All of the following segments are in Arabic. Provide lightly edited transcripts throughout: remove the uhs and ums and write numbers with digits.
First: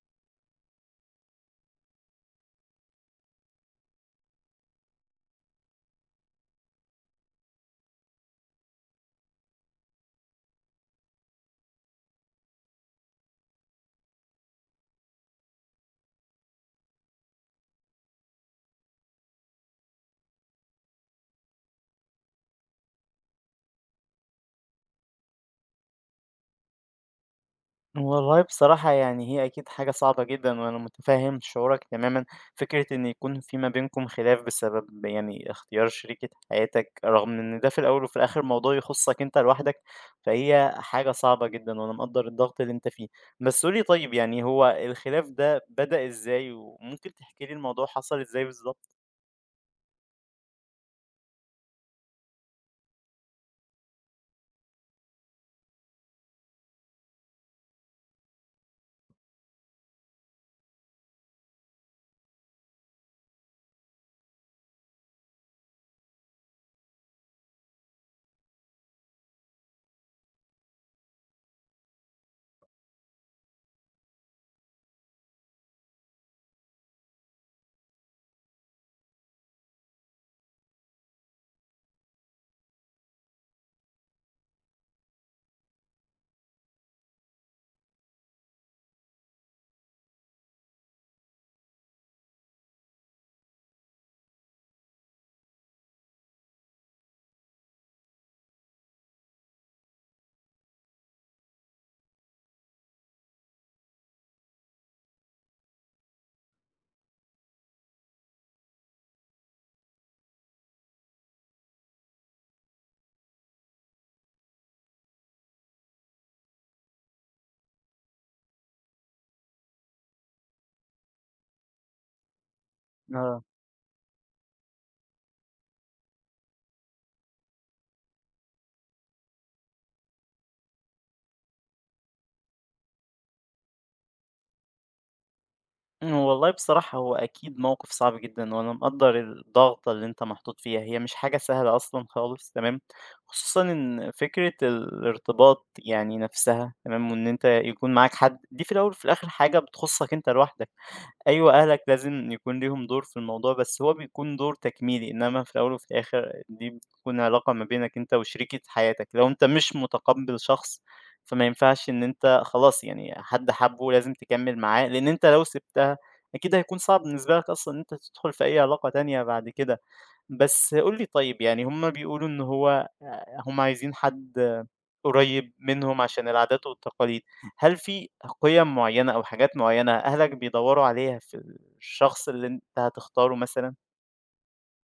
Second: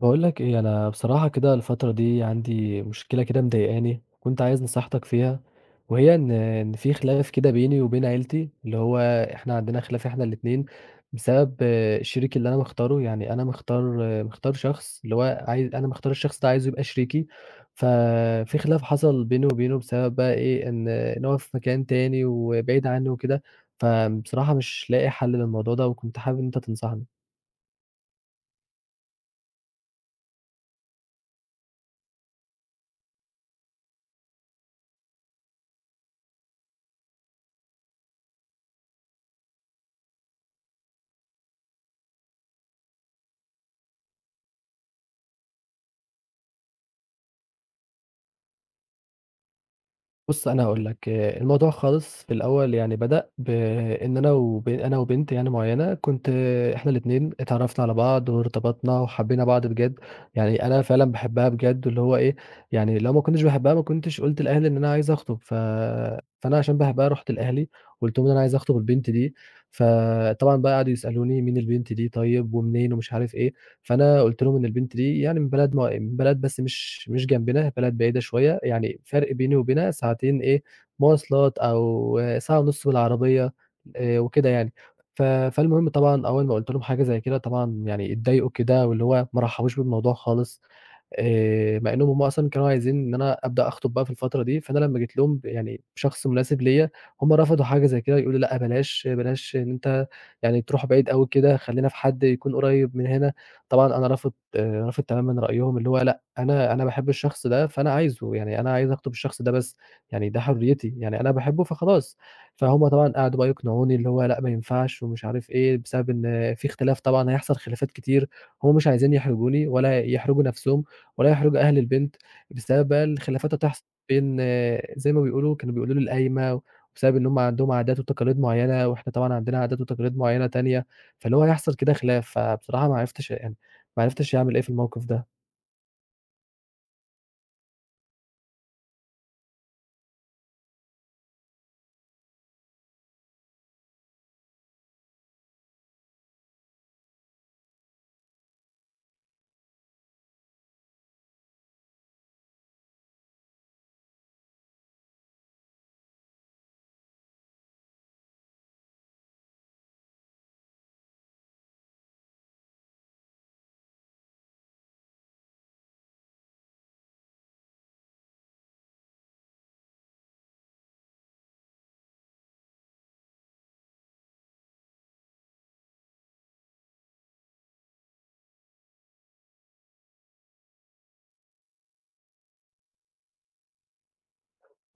باقول لك إيه، أنا بصراحة كده الفترة دي عندي مشكلة كده مضايقاني، كنت عايز نصيحتك فيها، وهي إن في خلاف كده بيني وبين عيلتي، اللي هو إحنا عندنا خلاف إحنا الاتنين بسبب الشريك اللي أنا مختاره، يعني أنا مختار شخص اللي هو عايز أنا مختار الشخص ده عايزه يبقى شريكي. ففي خلاف حصل بيني وبينه بسبب بقى إيه، إن هو في مكان تاني وبعيد عني وكده. فبصراحة مش لاقي حل للموضوع ده، وكنت حابب إن أنت تنصحني. والله بصراحة يعني هي أكيد حاجة صعبة جدًا، وأنا متفهم شعورك تمامًا، فكرة إن يكون في ما بينكم خلاف بسبب يعني اختيار شريكة حياتك، رغم إن ده في الأول وفي الآخر موضوع يخصك أنت لوحدك، فهي حاجة صعبة جدًا، وأنا مقدّر الضغط اللي أنت فيه. بس قُل لي طيب يعني هو الخلاف ده بدأ إزاي، وممكن تحكي لي الموضوع حصل إزاي بالضبط؟ بُص، أنا هاقول لك، الموضوع خالص في الأول يعني بدأ بإن أنا وب أنا وبنت يعني معيّنة كنت إحنا الاتنين اتعرّفنا على بعض وارتبطنا وحبّينا بعض بجد. يعني أنا فعلًا باحبها بجد واللي هو إيه، يعني لو ما كنتش باحبها ما كنتش قُلت لأهلي إن أنا عايز أخطب. فأنا عشان باحبها رُحت لأهلي وقُلت لهم إن أنا عايز أخطب البنت دي. فطبعًا بقى قعدوا يسألوني مين البنت دي طيب ومنين ومش عارف إيه، فأنا قُلت لهم إن البنت دي يعني من بلد من بلد بس مش جنبنا، بلد بعيدة شوية، يعني فرق بيني وبينها ساعتين إيه، مواصلات أو ساعة ونُص بالعربية وكده يعني. فالمهم طبعًا أول ما قُلت لهم حاجة زي كده طبعًا يعني اتضايقوا كده واللي هو ما رحّبوش بالموضوع خالص. مع إنّهم هُم أصلًا كانوا عايزين إن أنا أبدأ أخطب بقى في الفترة دي، فأنا لمّا جيت لهم يعني بشخص مناسب ليّا، هُم رفضوا حاجة زي كده، يقولوا لأ بلاش، بلاش إن أنت يعني تروح بعيد أوي كده، خلّينا في حد يكون قريّب من هنا. طبعًا أنا رافض تمامًا رأيهم، اللي هو لأ، أنا باحب الشخص ده، فأنا عايزه، يعني أنا عايز أخطب الشخص ده بس، يعني ده حريتي، يعني أنا باحبه فخلاص. فهُم طبعًا قعدوا بقى يقنعوني اللي هو لأ ما ينفعش ومش عارف إيه، بسبب إن في اختلاف طبعًا هيحصل خلافات كتير، هُم مش عايزين يحرجوني ولا يحرجوا نَفْسهم ولا يحرج أهل البنت بسبب بقى آه. الخلافات اللي تحصل بين زي ما بيقولوا كانوا بيقولوا لي القايمة، وبسبب إن هم عندهم عادات وتقاليد معيّنة وإحنا طبعًا عندنا عادات وتقاليد معيّنة تانية، فاللي هو هيحصل كده خلاف. فبصراحة ما عرفتش يعني ما عرفتش أعمل إيه في الموقف ده. والله بصراحة هو أكيد موقف صعب جدًا، وأنا مقدّر الضغطة اللي أنت محطوط فيها، هي مش حاجة سهلة أصلًا خالص تمام، خصوصًا إن فكرة الارتباط يعني نفسها تمام، وإن أنت يكون معاك حد، دي في الأول وفي الآخر حاجة بتخصّك أنت لوحدك. أيوه، أهلك لازم يكون ليهم دور في الموضوع، بس هو بيكون دور تكميلي، إنما في الأول وفي الآخر دي بتكون علاقة ما بينك أنت وشريكة حياتك، لو أنت مش متقبّل شخص، فما ينفعش إن أنت خلاص يعني حد حَبّه لازم تكمّل معاه، لإن أنت لو سِبتها أكيد هيكون صعب بالنسبة لك أصلًا إن أنت تدخل في أي علاقة تانية بعد كده. بس قُل لي طيب، يعني هم بيقولوا إن هو هم عايزين حد قريّب منهم عشان العادات والتقاليد، هل في قِيَم معيّنة أو حاجات معيّنة أهلك بيدوّروا عليها في الشخص اللي أنت هتختاره مثلًا؟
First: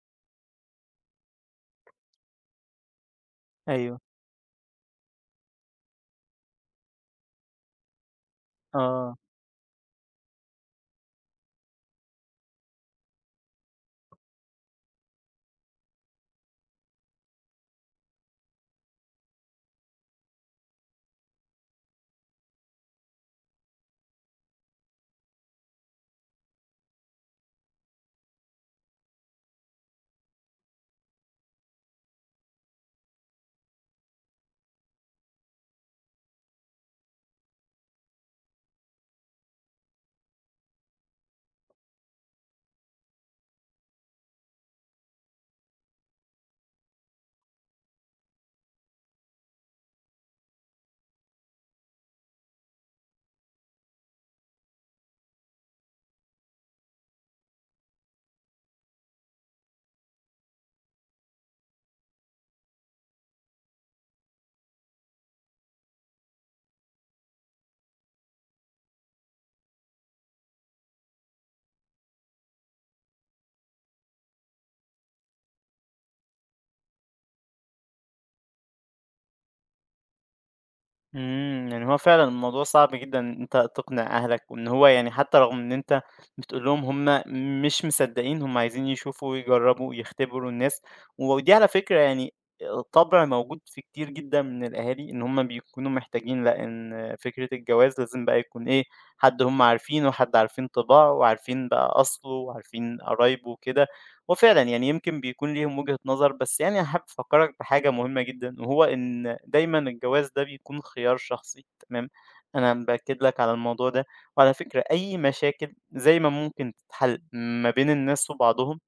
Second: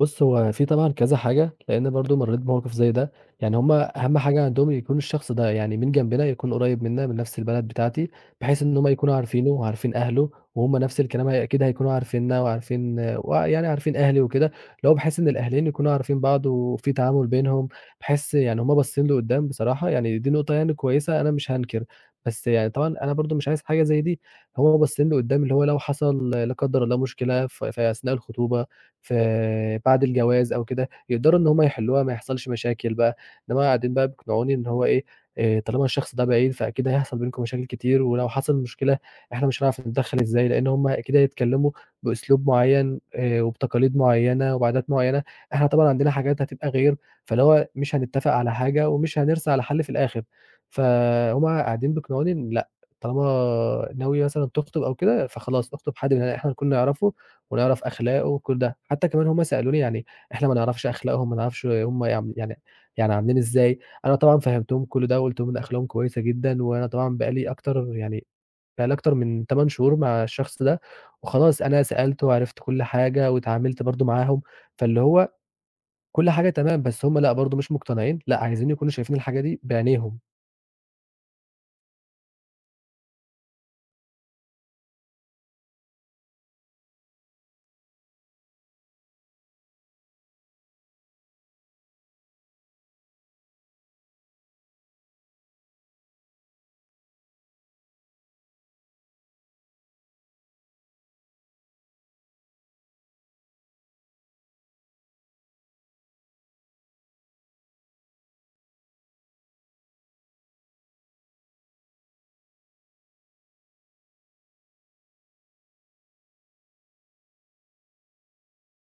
بُص، هو في طبعًا كذا حاجة، لإن برضه مرّيت بموقف زي ده، يعني هم أيوه، أهم حاجة عندهم يكون الشخص ده يعني من جنبنا، يكون قريب منا من نفس البلد بتاعتي، بحيث إن هم يكونوا آه. عارفينه وعارفين أهله، وهم نفس الكلام هي أكيد هيكونوا عارفيننا وعارفين ويعني عارفين أهلي وكده، اللي هو بحيث إن الأهلين يكونوا عارفين بعض وفي تعامل بينهم، بحيث يعني هم باصين لقدّام بصراحة، يعني دي نقطة يعني كويسة أنا مش هانكر. بس يعني طبعًا أنا برضه مش عايز حاجة زي دي. هم باصين لقدّام اللي هو لو حصل لا قدّر الله مشكلة في أثناء الخطوبة في بعد الجواز أو كده، يقدروا إن هُم يحلّوها ما يحصلش مشاكل بقى. إنّما قاعدين بقى بيقنعوني إن هو إيه، طالما الشخص ده بعيد فأكيد هيحصل بينكم مشاكل كتير، ولو حصل مشكلة إحنا مش هنعرف نتدخّل إزاي، لإن هُم أكيد هيتكلّموا بأسلوب معيّن وبتقاليد معيّنة وبعادات معيّنة، إحنا طبعًا عندنا حاجات هتبقى غير، فاللي هو مش هنتّفق على حاجة ومش هنرسى على حَل في الآخِر. فهُم قاعدين بيقنعوني إن لأ، طالما ناوية مثلًا تخطب أو كده، فخلاص اخطب حد من اللي إحنا نكون نعرفه ونعرف أخلاقه وكل ده. حتى كمان هم سألوني يعني إحنا ما نعرفش أخلاقهم، ما نعرفش هم يعم يعني يعني عاملين إزاي. أنا طبعًا فهّمتهم كل ده وقُلت لهم إن أخلاقهم كويسة جدًا، وأنا طبعًا بقى لي أكتر من 8 شهور مع الشخص ده، وخلاص أنا سألته وعرفت كل حاجة واتعاملت برضه معاهم، فاللي هو كل حاجة تمام. بس هم لأ برضه مش مقتنعين، لأ عايزين يكونوا شايفين الحاجة دي بعينيهم. يعني هو فعلًا الموضوع صعب جدًا إن أنت تقنع أهلك، وإن هو يعني حتى رغم إن أنت بتقول لهم هم مش مصدقين، هم عايزين يشوفوا ويجربوا يختبروا الناس، ودي على فكرة يعني طبع موجود في كتير جدًا من الأهالي، إن هم بيكونوا محتاجين لأ، إن فكرة الجواز لازم بقى يكون إيه، حد هم عارفينه، حد عارفين طباعه وعارفين بقى أصله وعارفين قرايبه وكده. وفعلًا يعني يمكن بيكون ليهم وجهة نظر، بس يعني أنا حابب أفكّرك بحاجة مهمة جدًا، وهو إن دايمًا الجواز ده بيكون خيار شخصي تمام، أنا بأكد لك على الموضوع ده، وعلى فكرة أي مشاكل زي ما ممكن تتحل ما بين الناس وبعضهم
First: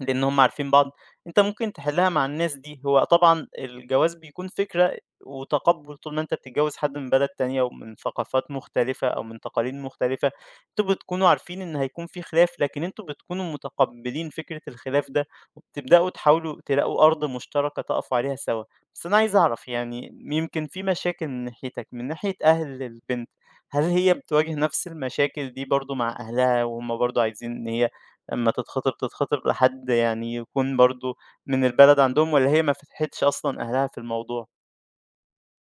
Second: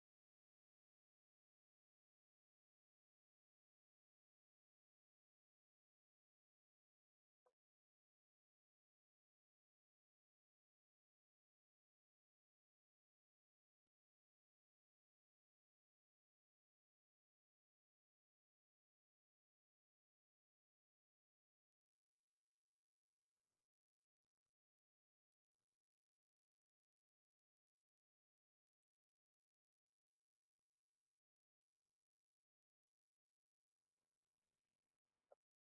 لأن هم عارفين بعض، أنت ممكن تحلّها مع الناس دي، هو طبعًا الجواز بيكون فكرة وتقبُّل طول ما أنت بتتجوّز حد من بلد تانية ومن ثقافات مختلفة أو من تقاليد مختلفة، أنتم بتكونوا عارفين إن هيكون في خلاف، لكن أنتم بتكونوا متقبّلين فكرة الخلاف ده وبتبدأوا تحاولوا تلاقوا أرض مشتركة تقفوا عليها سوا. بس أنا عايز أعرف يعني يمكن في مشاكل من ناحيتك، من ناحية أهل البنت، هل هي بتواجه نفس المشاكل دي برضه مع أهلها وهُم برضه عايزين إن هي أمّا تتخطب، تتخطب لحد يعني يكون برضه من البلد عندهم والّا هي ما فتحتش أصلًا أهلها في الموضوع؟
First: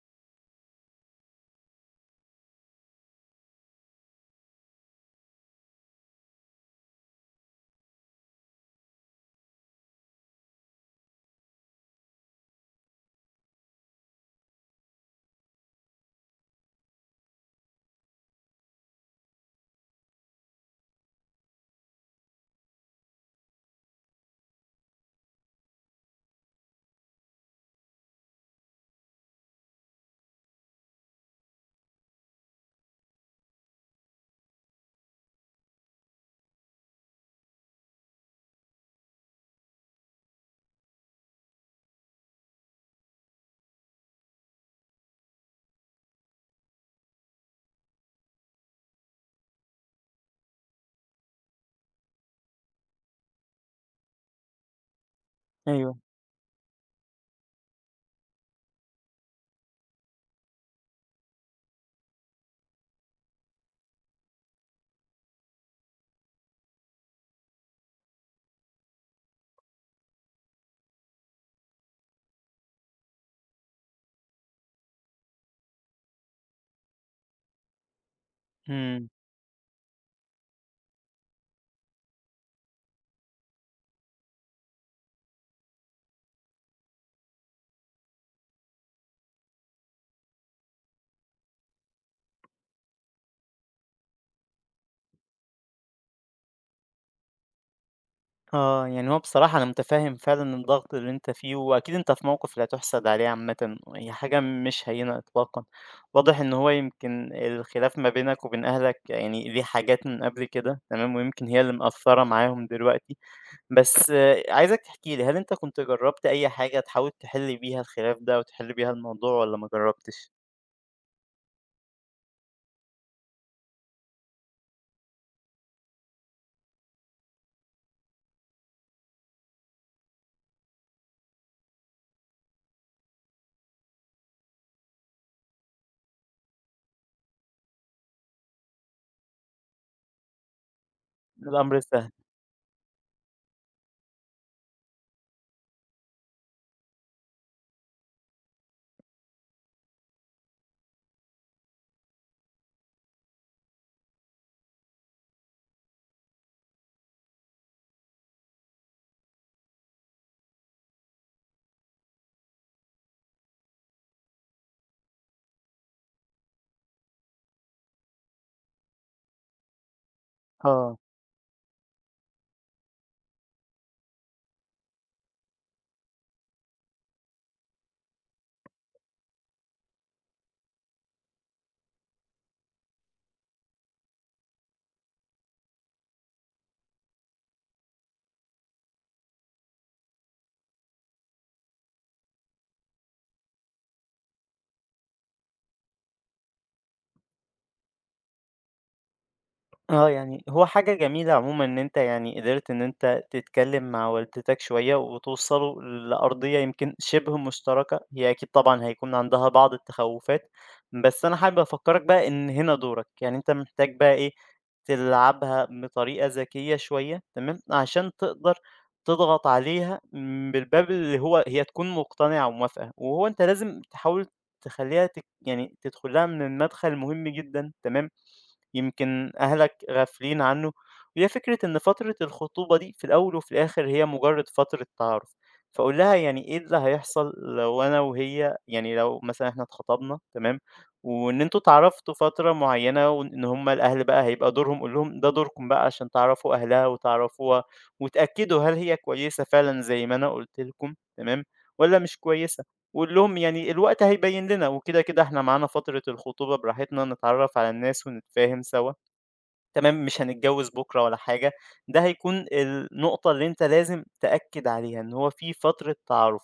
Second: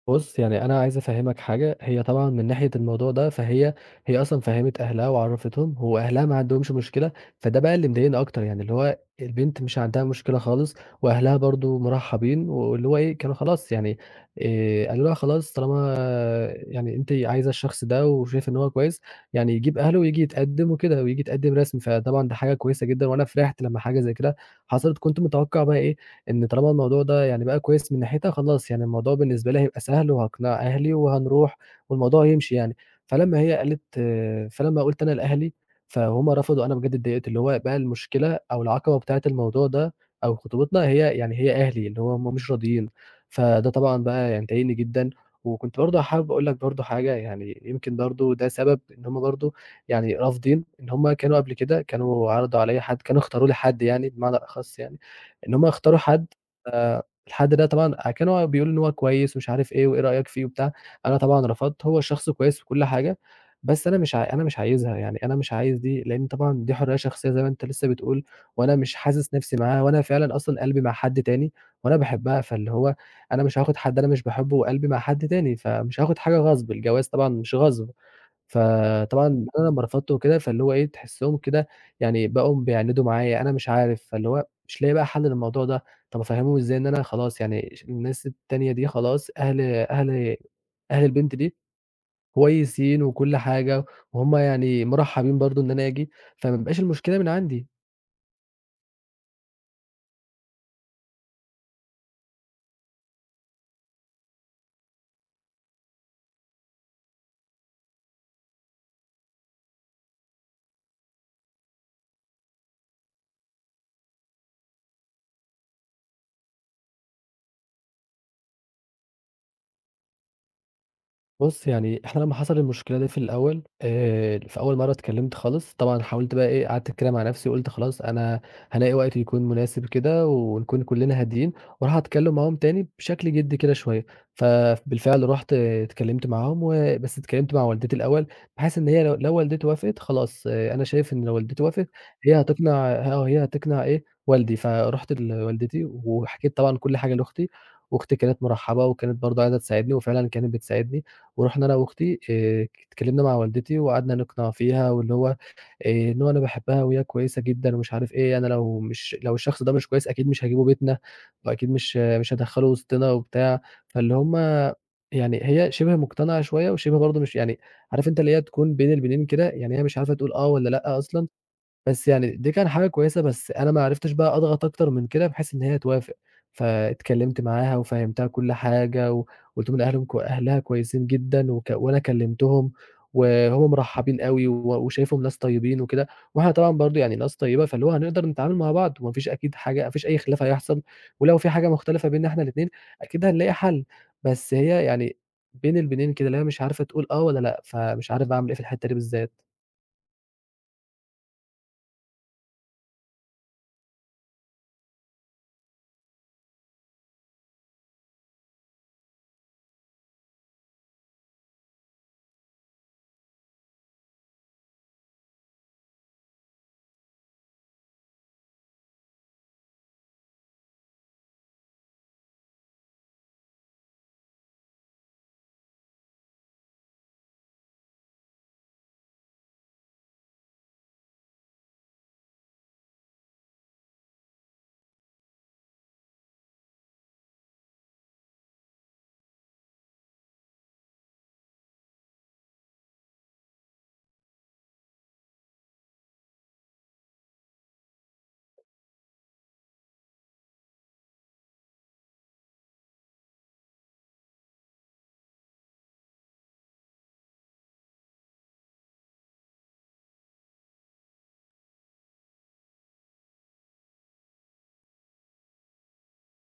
بُص، يعني أنا عايز أفهّمك حاجة، هي طبعًا من ناحية الموضوع ده فهي أصلًا فَهّمِت أهلها وعرّفتهم، هو أهلها ما عندهمش مشكلة. فده بقى اللي مضايقني أكتر، يعني اللي هو البنت مش عندها مشكلة خالص وأهلها برضه مرحّبين واللي هو إيه، كانوا خلاص يعني قالوا لها خلاص طالما يعني أنتِ عايزة الشخص ده وشايفة إن هو كويس، يعني يجيب أهله وييجي يتقدّم وكده وييجي يتقدّم رسمي، فطبعًا ده حاجة كويسة جدًا وأنا فرحت لمّا حاجة زي كده حصلت. كنت متوقّع بقى إيه، إن طالما الموضوع ده يعني بقى كويس من ناحيتها، خلاص يعني الموضوع بالنسبة لي هيبقى سهل وهاقنِع أهلي وهنروح والموضوع هيمشي يعني. فلمّا هي قالت فلمّا قُلت أنا لأهلي، فهُم رفضوا، أنا بجد اتضايقت، اللي هو بقى المشكلة أو العقبة بتاعة الموضوع ده أو خطوبتنا هي يعني هي أهلي، اللي هو هُم مش راضيين. فده طبعًا بقى يعني ضايقني جدًا. وكنت برضه حابب أقول لك برضه حاجة، يعني يمكن برضه ده سبب إن هُم برضه يعني رافضين، إن هُم كانوا قبل كده كانوا عرضوا عليَّ حد، كانوا اختاروا لي حد يعني بمعنى أخص يعني. إن هم أيوه، يختاروا حد الحد ده طبعًا كان هو بيقول إن هو كويس ومش عارف إيه، وإيه رأيك فيه وبتاع. أنا طبعًا رفضت، هو الشخص كويس وكل حاجة. بس أنا مش عايزها، يعني أنا مش عايز دي، لإن طبعًا دي حرية شخصية زي ما أنت لسه بتقول. وأنا مش حاسس نفسي معاها، وأنا فعلًا أصلًا قلبي مع حد تاني، وأنا باحبها، فاللي هو أنا مش هاخد حد أنا مش باحبه وقلبي مع حد تاني، فمش هاخد حاجة غصب. الجواز طبعًا مش غصب. إمم، فطبعًا أنا لمّا رفضته وكده، فاللي هو إيه، تحسّهم كده يعني بقوا بيعاندوا معايا، أنا مش عارف. فاللي هو مش لاقي بقى حل للموضوع ده. طَب أفهّمهم إزاي إن أنا خلاص يعني الناس التانية دي خلاص أهل البنت دي كويسين وكل حاجة، وهُم يعني مرحّبين برضه إن أنا آجي، فما بيبقاش المشكلة من عندي. آه، يعني هو بصراحة أنا متفهم فعلًا الضغط اللي أنت فيه، وأكيد أنت في موقف لا تُحسد عليه عامةً، هي حاجة مش هينة إطلاقًا. واضح إن هو يمكن الخلاف ما بينك وبين أهلك يعني ليه حاجات من قبل كده، تمام، ويمكن هي اللي مأثّرة معاهم دلوقتي. بس آه، عايزك تحكي لي، هل أنت كنت جرّبت أي حاجة تحاول تحل بيها الخلاف ده، وتحل بيها الموضوع والّا ما جرّبتش؟ بُص، يعني إحنا لمّا حصل المشكلة دي في الأول في أول مرّة اتكلّمت خالص، طبعًا حاولت بقى إيه، قعدت كده مع نَفْسي وقُلت خلاص أنا هالاقي وقت يكون مناسب كده ونكون كُلّنا هاديين وأروح أتكلّم معاهم تاني بشكل جدّي كده شوية. فبالفعل رُحت اتكلّمت معاهم بس اتكلّمت مع والدتي الأول بحيث إن هي لو والدتي وافقت خلاص أنا شايف إن لو والدتي الأمر وافقت سهل، هي هتقنع إيه، والدي. فرُحت لوالدتي وحكيت طبعًا كل حاجة لأختي، وأختي كانت مُرحّبة وكانت برضه عايزة تساعدني وفعلًا كانت بتساعدني. ورُحنا أنا وأختي اتكلّمنا مع والدتي وقعدنا نقنع فيها واللي هو إن هو أنا باحبها وهي كويسة جدًا ومش عارف إيه، أنا لو الشخص ده مش كويس أكيد مش هاجيبه بيتنا وأكيد مش هادخّله وسطنا وبتاع. فاللي هم يعني هي شِبه مقتنعة شوية وشِبه برضه مش يعني عارف أنت اللي هي تكون بين البنين كده، يعني هي مش عارفة تقول آه والّا آه، لأ أصلًا. بس يعني دي كان حاجة كويسة، بس أنا ما عرفتش بقى أضغط أكتر من كده بحيث إن هي توافق. فاتكلمت معاها وفهّمتها كل حاجة وقُلت لهم إن أهلهم كو أهلها كويسين جدًا وأنا كلمتهم وهُم مرحّبين أوي وشايفهم ناس طيبين وكده، وإحنا طبعًا برضه يعني ناس طيبة، فاللي هو هنقدر نتعامل مع بعض وما فيش أكيد حاجة ما فيش أي خلاف هيحصل، ولو في حاجة مختلفة بيننا إحنا الاتنين أكيد هنلاقي حَل. بس هي يعني بين البينين كده اللي هي مش عارفة تقول آه والّا لأ، فمش عارف باعمل إيه في الحتّة دي بالذات. آه، يعني هو حاجة جميلة عمومًا إن أنت يعني قدرت إن أنت تتكلم مع والدتك شوية وتوصلوا لأرضية يمكن شبه مشتركة، هي أكيد طبعًا هيكون عندها بعض التخوفات، بس أنا حابب أفكّرك بقى إن هنا دورك، يعني أنت محتاج بقى إيه، تلعبها بطريقة ذكية شوية تمام، عشان تقدر تضغط عليها من الباب اللي هو هي تكون مقتنعة وموافقة، وهو أنت لازم تحاول تخلّيها تك يعني تدخل لها من المدخل مهم جدًا تمام، يمكن أهلك غافلين عنه وهي فكرة إن فترة الخطوبة دي في الأول وفي الآخر هي مجرد فترة تعارف فأقول لها يعني إيه اللي هيحصل لو أنا وهي يعني لو مثلا إحنا اتخطبنا تمام وإن أنتوا اتعرفتوا فترة معينة وإن هما الأهل بقى هيبقى دورهم قول لهم ده دوركم بقى عشان تعرفوا أهلها وتعرفوها وتأكدوا هل هي كويسة فعلا زي ما أنا قلت لكم تمام ولا مش كويسة وقُل لهم يعني الوقت هيبيّن لنا، وكده، إحنا معانا فترة الخطوبة براحتنا نتعرّف على الناس ونتفاهم سوا، تمام، مش هنتجوّز بُكرة ولا حاجة، ده هيكون النقطة اللي أنت لازم تأكّد عليها، إن هو في فترة تعارُف.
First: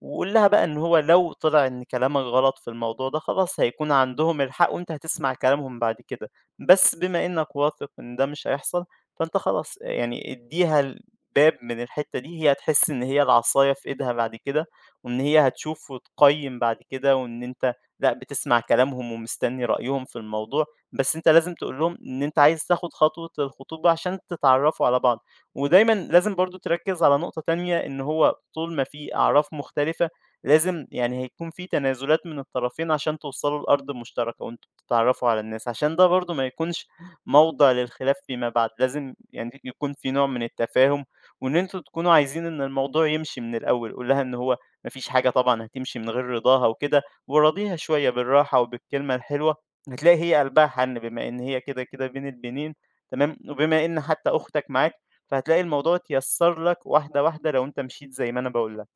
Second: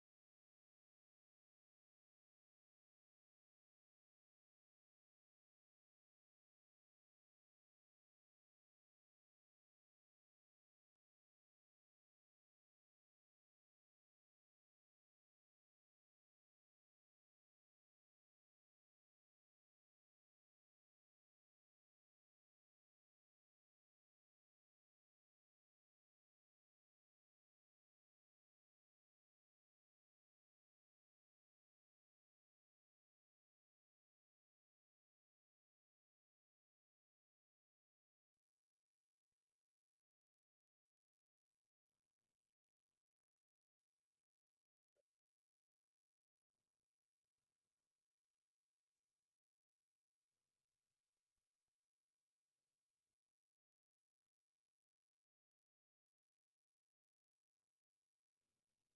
وقُل لها بقى إن هو لو طلع إن كلامك غلط في الموضوع ده، خلاص هيكون عندهم الحق وأنت هتسمع كلامهم بعد كده، بس بما إنك واثق إن ده مش هيحصل، فأنت خلاص يعني ادّيها الباب من الحتّة دي، هي هتحس إن هي العصاية في إيدها بعد كده، وإن هي هتشوف وتقيّم بعد كده، وإن أنت لأ، بتسمع كلامهم ومستني رأيهم في الموضوع، بس أنت لازم تقول لهم إن أنت عايز تاخد خطوة الخطوبة عشان تتعرّفوا على بعض. ودايمًا لازم برضه تركّز على نقطة تانية، إن هو طول ما في أعراف مختلفة لازم يعني هيكون في تنازلات من الطرفين عشان توصلوا لأرض مشتركة وأنتم بتتعرّفوا على الناس، عشان ده برضه ما يكونش موضع للخلاف فيما بعد، لازم يعني يكون في نوع من التفاهم، وإن أنتم تكونوا عايزين إن الموضوع يمشي من الأول، قُل لها إن هو ما فيش حاجة طبعًا هتمشي من غير رضاها وكده، وراضيها شوية بالراحة وبالكلمة الحلوة، هتلاقي هي قلبها حَنّ بما إن هي كده بين البنين تمام، وبما إن حتى أختك معاك فهتلاقي الموضوع اتيسّر لك واحدة، واحدة لو أنت مشيت زي ما أنا باقول لك.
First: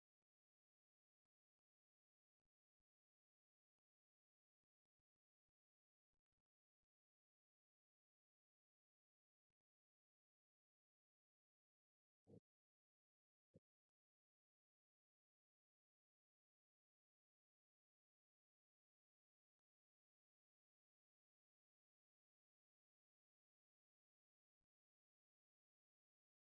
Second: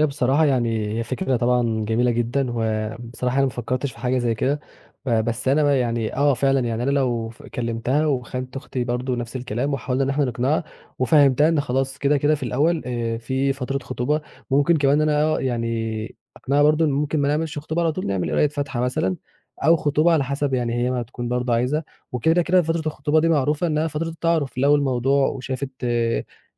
هي بصراحة يعني هي فكرة طبعًا جميلة جدًا، وبصراحة أنا ما فكّرتش في حاجة زي كده. بس أنا بقى يعني فعلًا، يعني أنا لو ف كلمتها وخالة أختي برضه نفس الكلام، وحاولنا إن إحنا نقنعها، وفهّمتها إن خلاص كده، كده في الأول في فترة خطوبة، ممكن كمان إن أنا يعني أقنعها برضه إن ممكن ما نعملش خطوبة على طول، نعمل قراية فاتحة مثلًا، أو خطوبة على حسب يعني هي ما هتكون برضه عايزة، وكده، كده فترة الخطوبة دي معروفة إنها فترة التعارُف. لو الموضوع وشافت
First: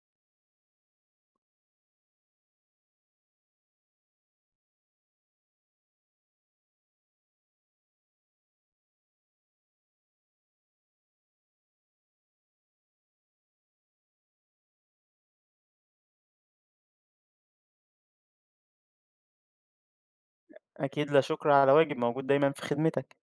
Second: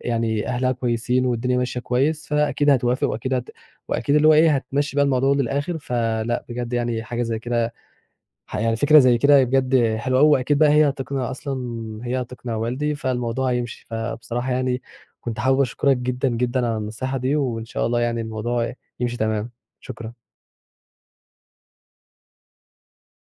يعني أهلها كويسين والدنيا ماشية كويس، فأكيد هتوافق وأكيد اللي هو إيه، هتمشّي بقى الموضوع للآخر. فلأ بجد يعني حاجة زي كده ح يعني فكرة زي كده بجد حلوة أوي، وأكيد بقى هي هتقنع أصلًا هي هتقنع والدي، فالموضوع هيمشي. فبصراحة يعني كنت حابب أشكرك جدًا، جدًا على النصيحة دي، وإن شاء الله يعني الموضوع يمشي تمام. شكرًا. أكيد لا شُكر على واجب، موجود دايمًا في خدمتك.